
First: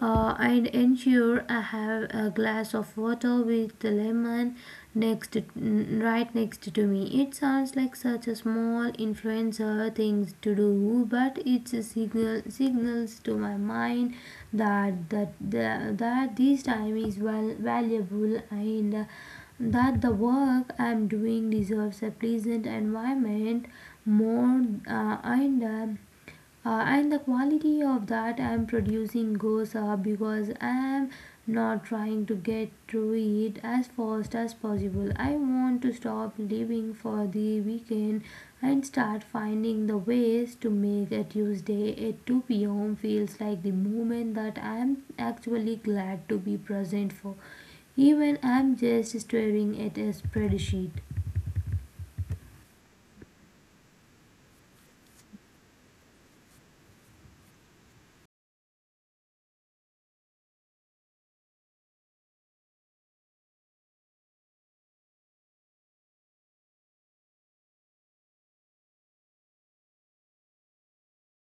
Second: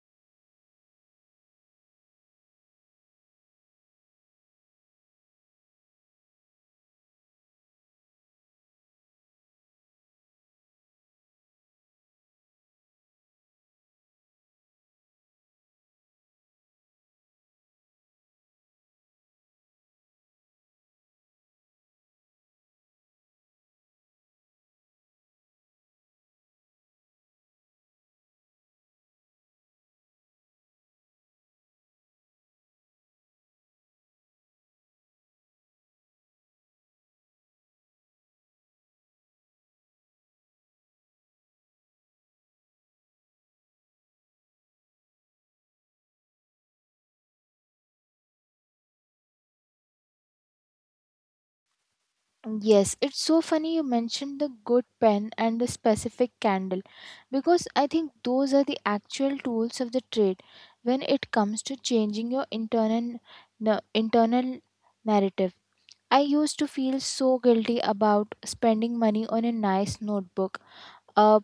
[SPEAKER 1] Uh, i ensure I have a glass of water with the lemon next to, right next to me. It sounds like such a small influencer things to do, but it's a signal signals to my mind that that that, that this time is well valuable, and uh, that the work I'm doing deserves a pleasant environment more uh, and uh, uh, and the quality of that I'm producing goes up because I'm not trying to get through it as fast as possible. I want to stop living for the weekend and start finding the ways to make a Tuesday at two p.m feels like the moment that I'm actually glad to be present for, even I'm just staring at a spreadsheet.
[SPEAKER 2] Yes, it's so funny you mentioned the good pen and the specific candle, because I think those are the actual tools of the trade when it comes to changing your internal na- internal narrative. I used to feel so guilty about spending money on a nice notebook A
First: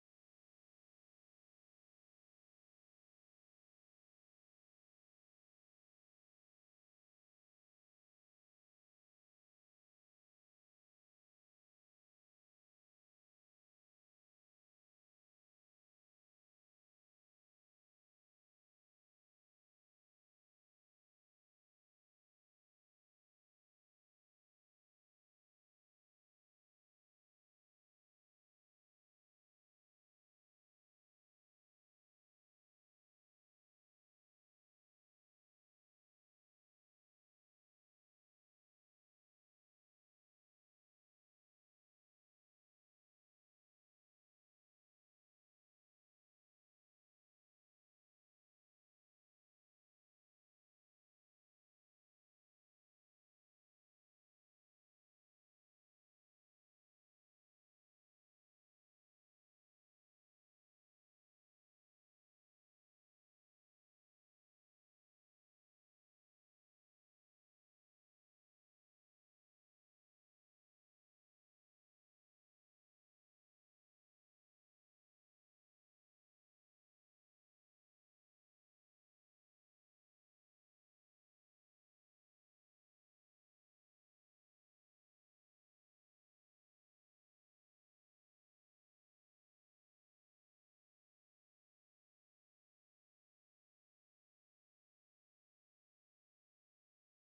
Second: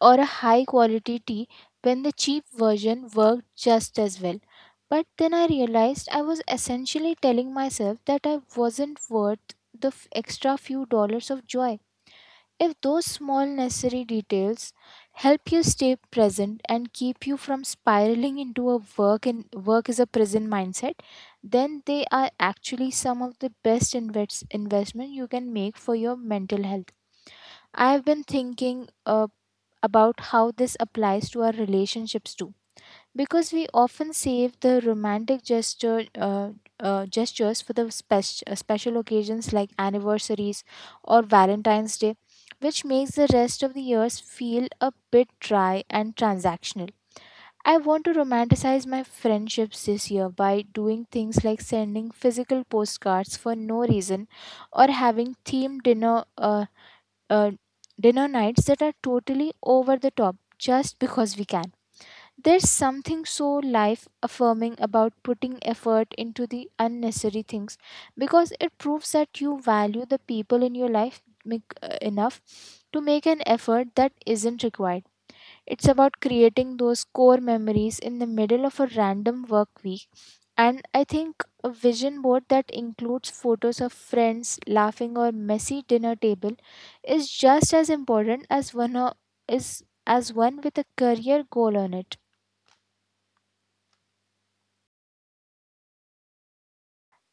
[SPEAKER 2] or a high quality tea when the cheap version worked just as well. But then I realized I was essentially telling myself that I wasn't worth the f- extra few dollars of joy. If those small necessary details help you stay present and keep you from spiraling into a work and work is a prison mindset, then they are actually some of the best invest- investment you can make for your mental health. I have been thinking uh, about how this applies to our relationships too, because we often save the romantic gesture uh, uh, gestures for the spec- uh, special occasions like anniversaries or Valentine's Day, which makes the rest of the years feel a bit dry and transactional. I want to romanticize my friendships this year by doing things like sending physical postcards for no reason, or having themed dinner uh, uh, dinner nights that are totally over the top just because we can. There's something so life affirming about putting effort into the unnecessary things, because it proves that you value the people in your life mic- uh, enough to make an effort that isn't required. It's about creating those core memories in the middle of a random work week. And I think a vision board that includes photos of friends laughing or messy dinner table is just as important as one o- is as one with a career goal on it.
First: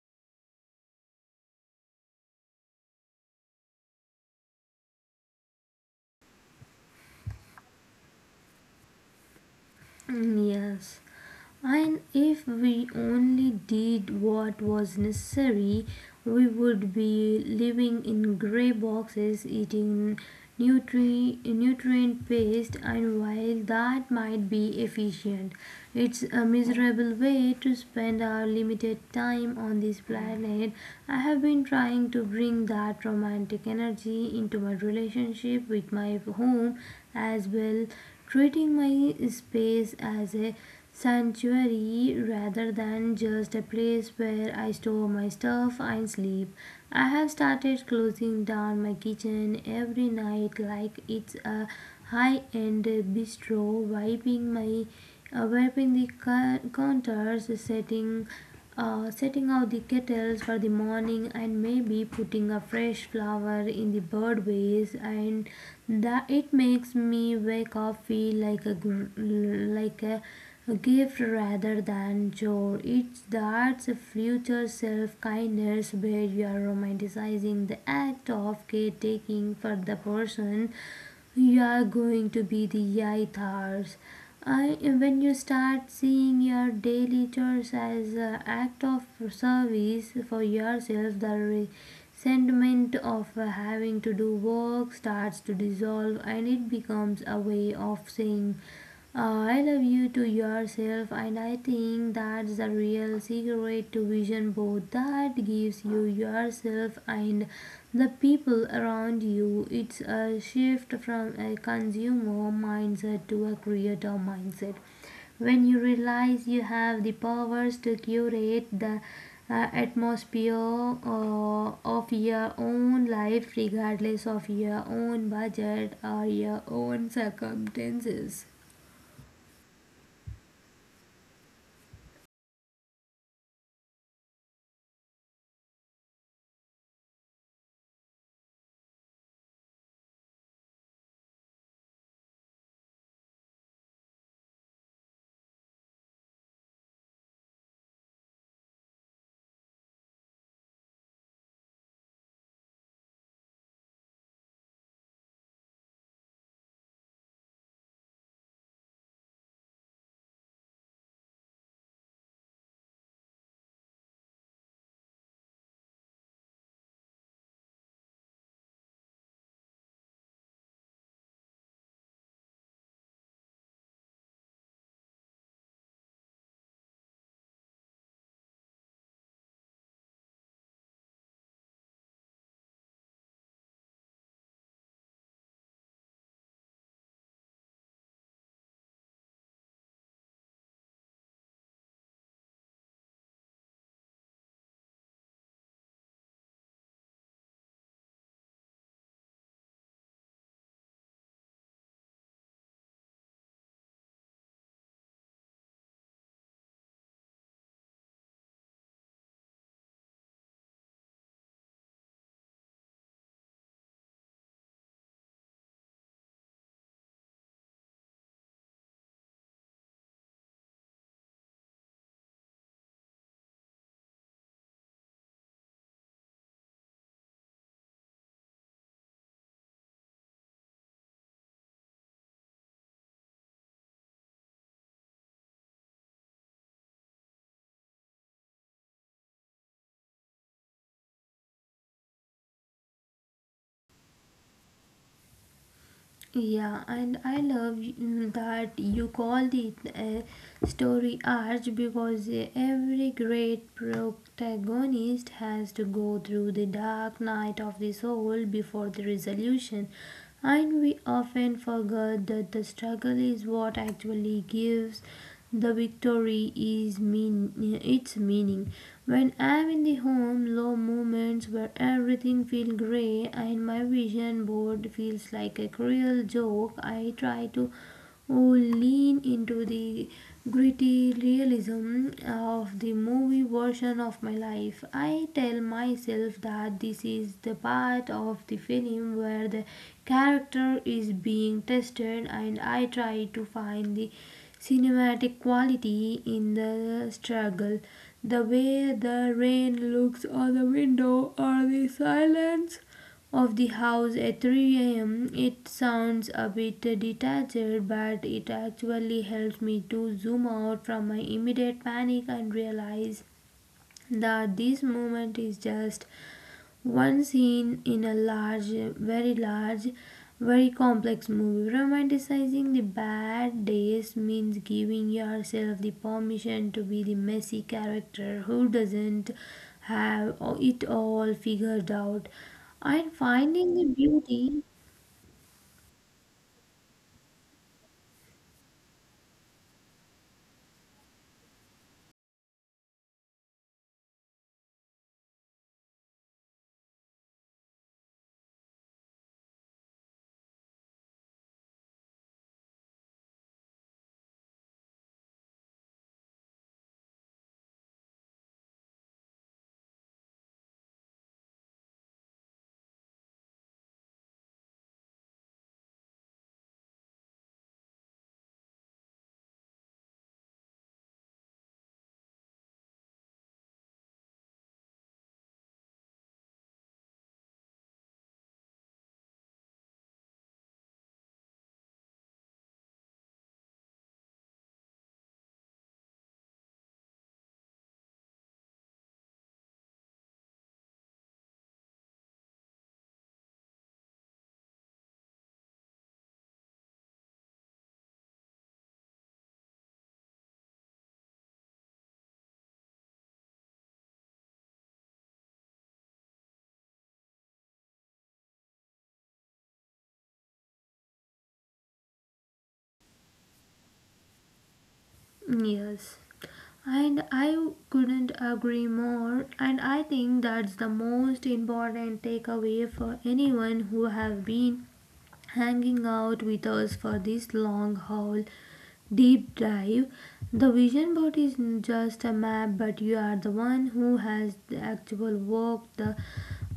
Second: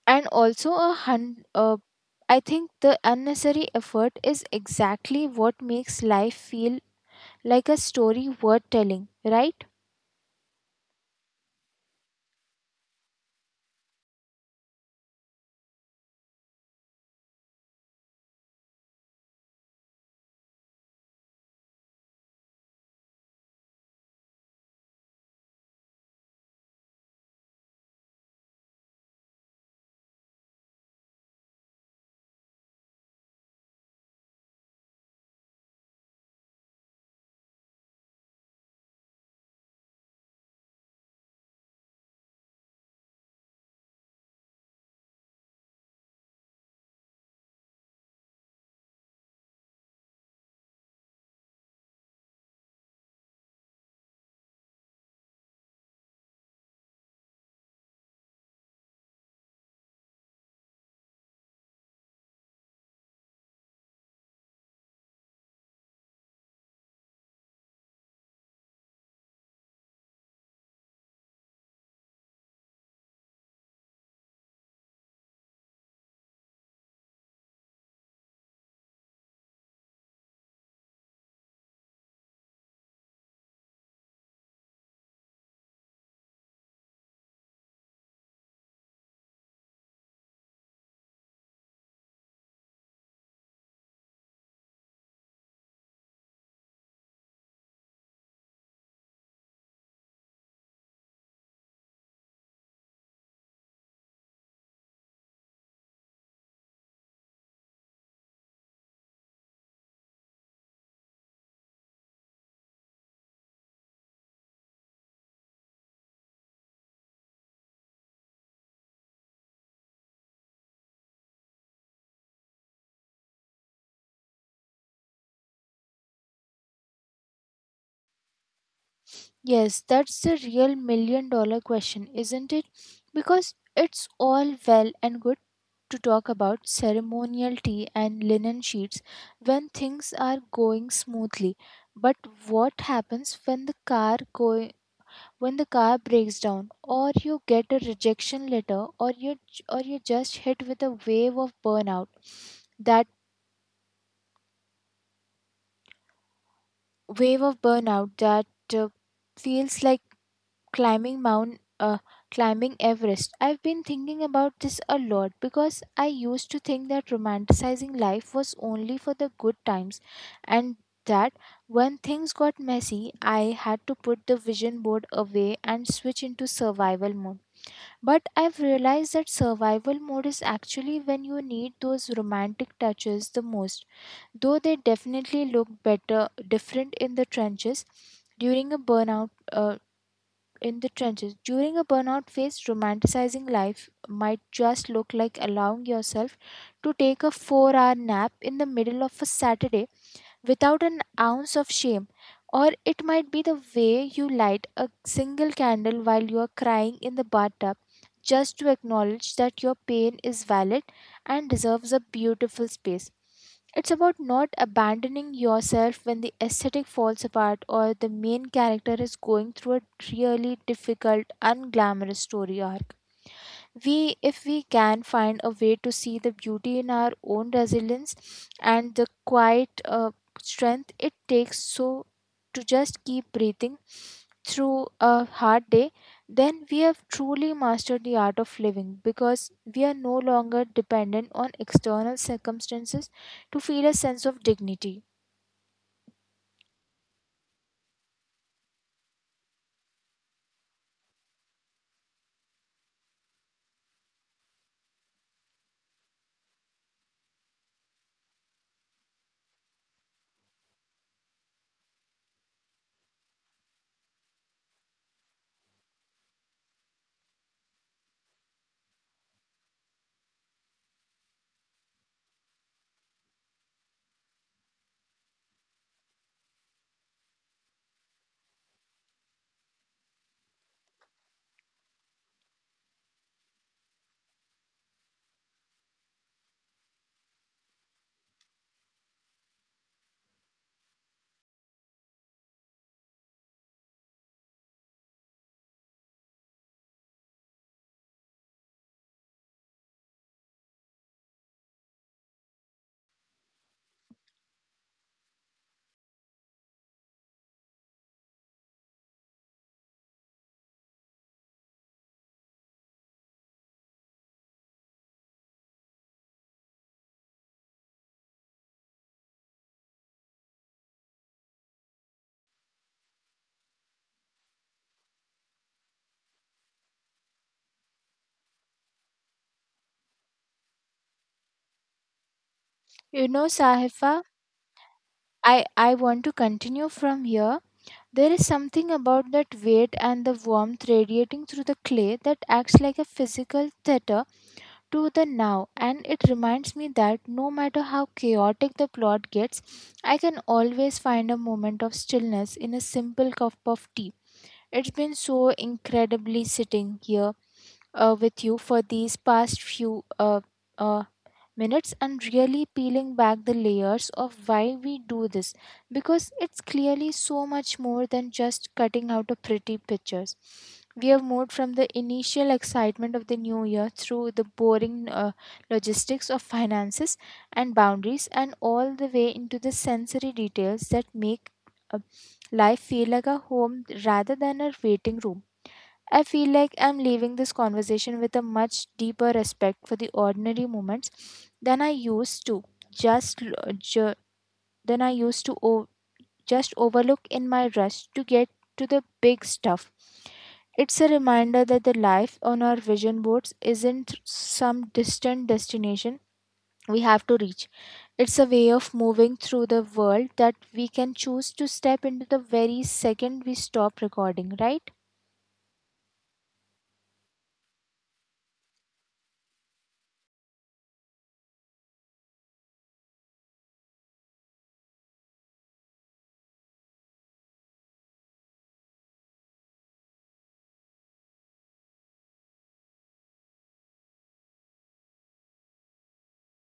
[SPEAKER 2] And also a hun- uh, I think the unnecessary effort is exactly what makes life feel like a story worth telling, right?
[SPEAKER 1] Mm, yes, and if we only did what was necessary, we would be living in grey boxes eating nutri- nutrient paste, and while that might be efficient, it's a miserable way to spend our limited time on this planet. I have been trying to bring that romantic energy into my relationship with my home as well, treating my space as a sanctuary rather than just a place where I store my stuff and sleep. I have started closing down my kitchen every night like it's a high end bistro, wiping my uh, wiping the cou- counters, setting uh, setting out the kettles for the morning and maybe putting a fresh flower in the bird vase, and that it makes me wake up feel like a like a, a gift rather than chore. It's that's a future self kindness where you are romanticizing the act of caretaking for the person you are going to be the yaithars. I, when you start seeing your daily chores as an act of service for yourself, the resentment of having to do work starts to dissolve, and it becomes a way of saying, uh, I love you to yourself, and I think that's the real secret to vision board that gives you yourself and the people around you. It's a shift from a consumer mindset to a creator mindset. When you realize you have the powers to curate the uh, atmosphere uh, of your own life, regardless of your own budget or your own circumstances.
[SPEAKER 2] Yes, that's the real million dollar question, isn't it? Because it's all well and good to talk about ceremonial tea and linen sheets when things are going smoothly, but what happens when the car go when the car breaks down, or you get a rejection letter, or you or you just hit with a wave of burnout? That wave of burnout that uh, feels like climbing Mount uh, climbing Everest. I've been thinking about this a lot because I used to think that romanticizing life was only for the good times, and that when things got messy, I had to put the vision board away and switch into survival mode. But I've realized that survival mode is actually when you need those romantic touches the most, though they definitely look better different in the trenches during a burnout, uh, in the trenches. During a burnout phase, romanticizing life might just look like allowing yourself to take a four hour nap in the middle of a Saturday without an ounce of shame. Or it might be the way you light a single candle while you are crying in the bathtub, just to acknowledge that your pain is valid and deserves a beautiful space. It's about not abandoning yourself when the aesthetic falls apart or the main character is going through a really difficult, unglamorous story arc. We if we can find a way to see the beauty in our own resilience and the quiet uh, strength it takes so to just keep breathing through a hard day, then we have truly mastered the art of living, because we are no longer dependent on external circumstances to feel a sense of dignity.
[SPEAKER 1] Yeah, and I love mm, that you called it a story arch because every great protagonist has to go through the dark night of the soul before the resolution. And we often forget that the struggle is what actually gives the victory is mean its meaning. When I am in the home, low moments where everything feels grey and my vision board feels like a cruel joke, I try to, oh, lean into the gritty realism of the movie version of my life. I tell myself that this is the part of the film where the character is being tested, and I try to find the cinematic quality in the struggle. The way the rain looks on the window or the silence of the house at three a m, it sounds a bit detached, but it actually helps me to zoom out from my immediate panic and realize that this moment is just one scene in a large, very large, very complex movie. Romanticizing the bad days means giving yourself the permission to be the messy character who doesn't have it all figured out and
[SPEAKER 2] You know,
[SPEAKER 1] finding the
[SPEAKER 2] Sahifa,
[SPEAKER 1] beauty.
[SPEAKER 2] i i want to continue from here. There is something about that weight and the warmth radiating through the clay that acts like a physical theater to the now, and it reminds me that no matter how chaotic the plot gets, I can always find a moment of stillness in a simple cup of tea. It's been so incredibly sitting here uh, with you for these past few uh, uh, minutes and really peeling back the layers of why we do this, because it's clearly so much more than just cutting out a pretty pictures. We have moved from the initial excitement of the new year through the boring uh, logistics of finances and boundaries, and all the way into the sensory details that make uh, life feel like a home rather than a waiting room. I feel like I'm leaving this conversation with a much deeper respect for the ordinary moments than I used to just l- ju- than I used to o- just overlook in my rush to get to the big stuff. It's a reminder that the life on our vision boards isn't some distant destination we have to reach. It's a way of moving through the world that we can choose to step into the very second we stop recording, right?
[SPEAKER 1] Yes. And I couldn't agree more, and I think that's the most important takeaway for anyone who have been hanging out with us for this long haul deep dive. The vision board is just a map, but you are the one who has the actual walk the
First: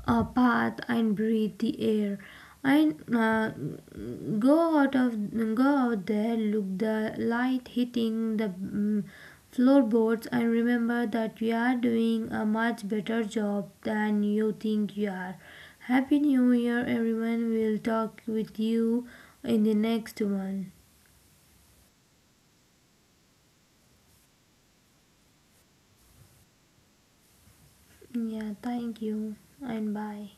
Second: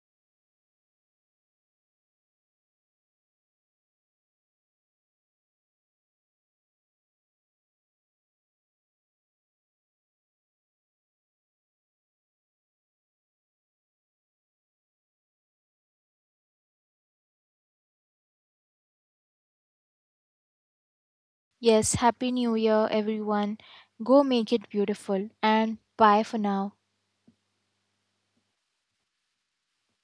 [SPEAKER 1] uh, path and breathe the air. And uh, go out of go out there, look the light hitting the mm, floorboards and remember that you are doing a much better job than you think you are. Happy New Year, everyone. We'll talk with you in the next one.
[SPEAKER 2] Yes, Happy New Year, everyone. Go make it beautiful and bye for now.
[SPEAKER 1] Yeah, thank you and bye.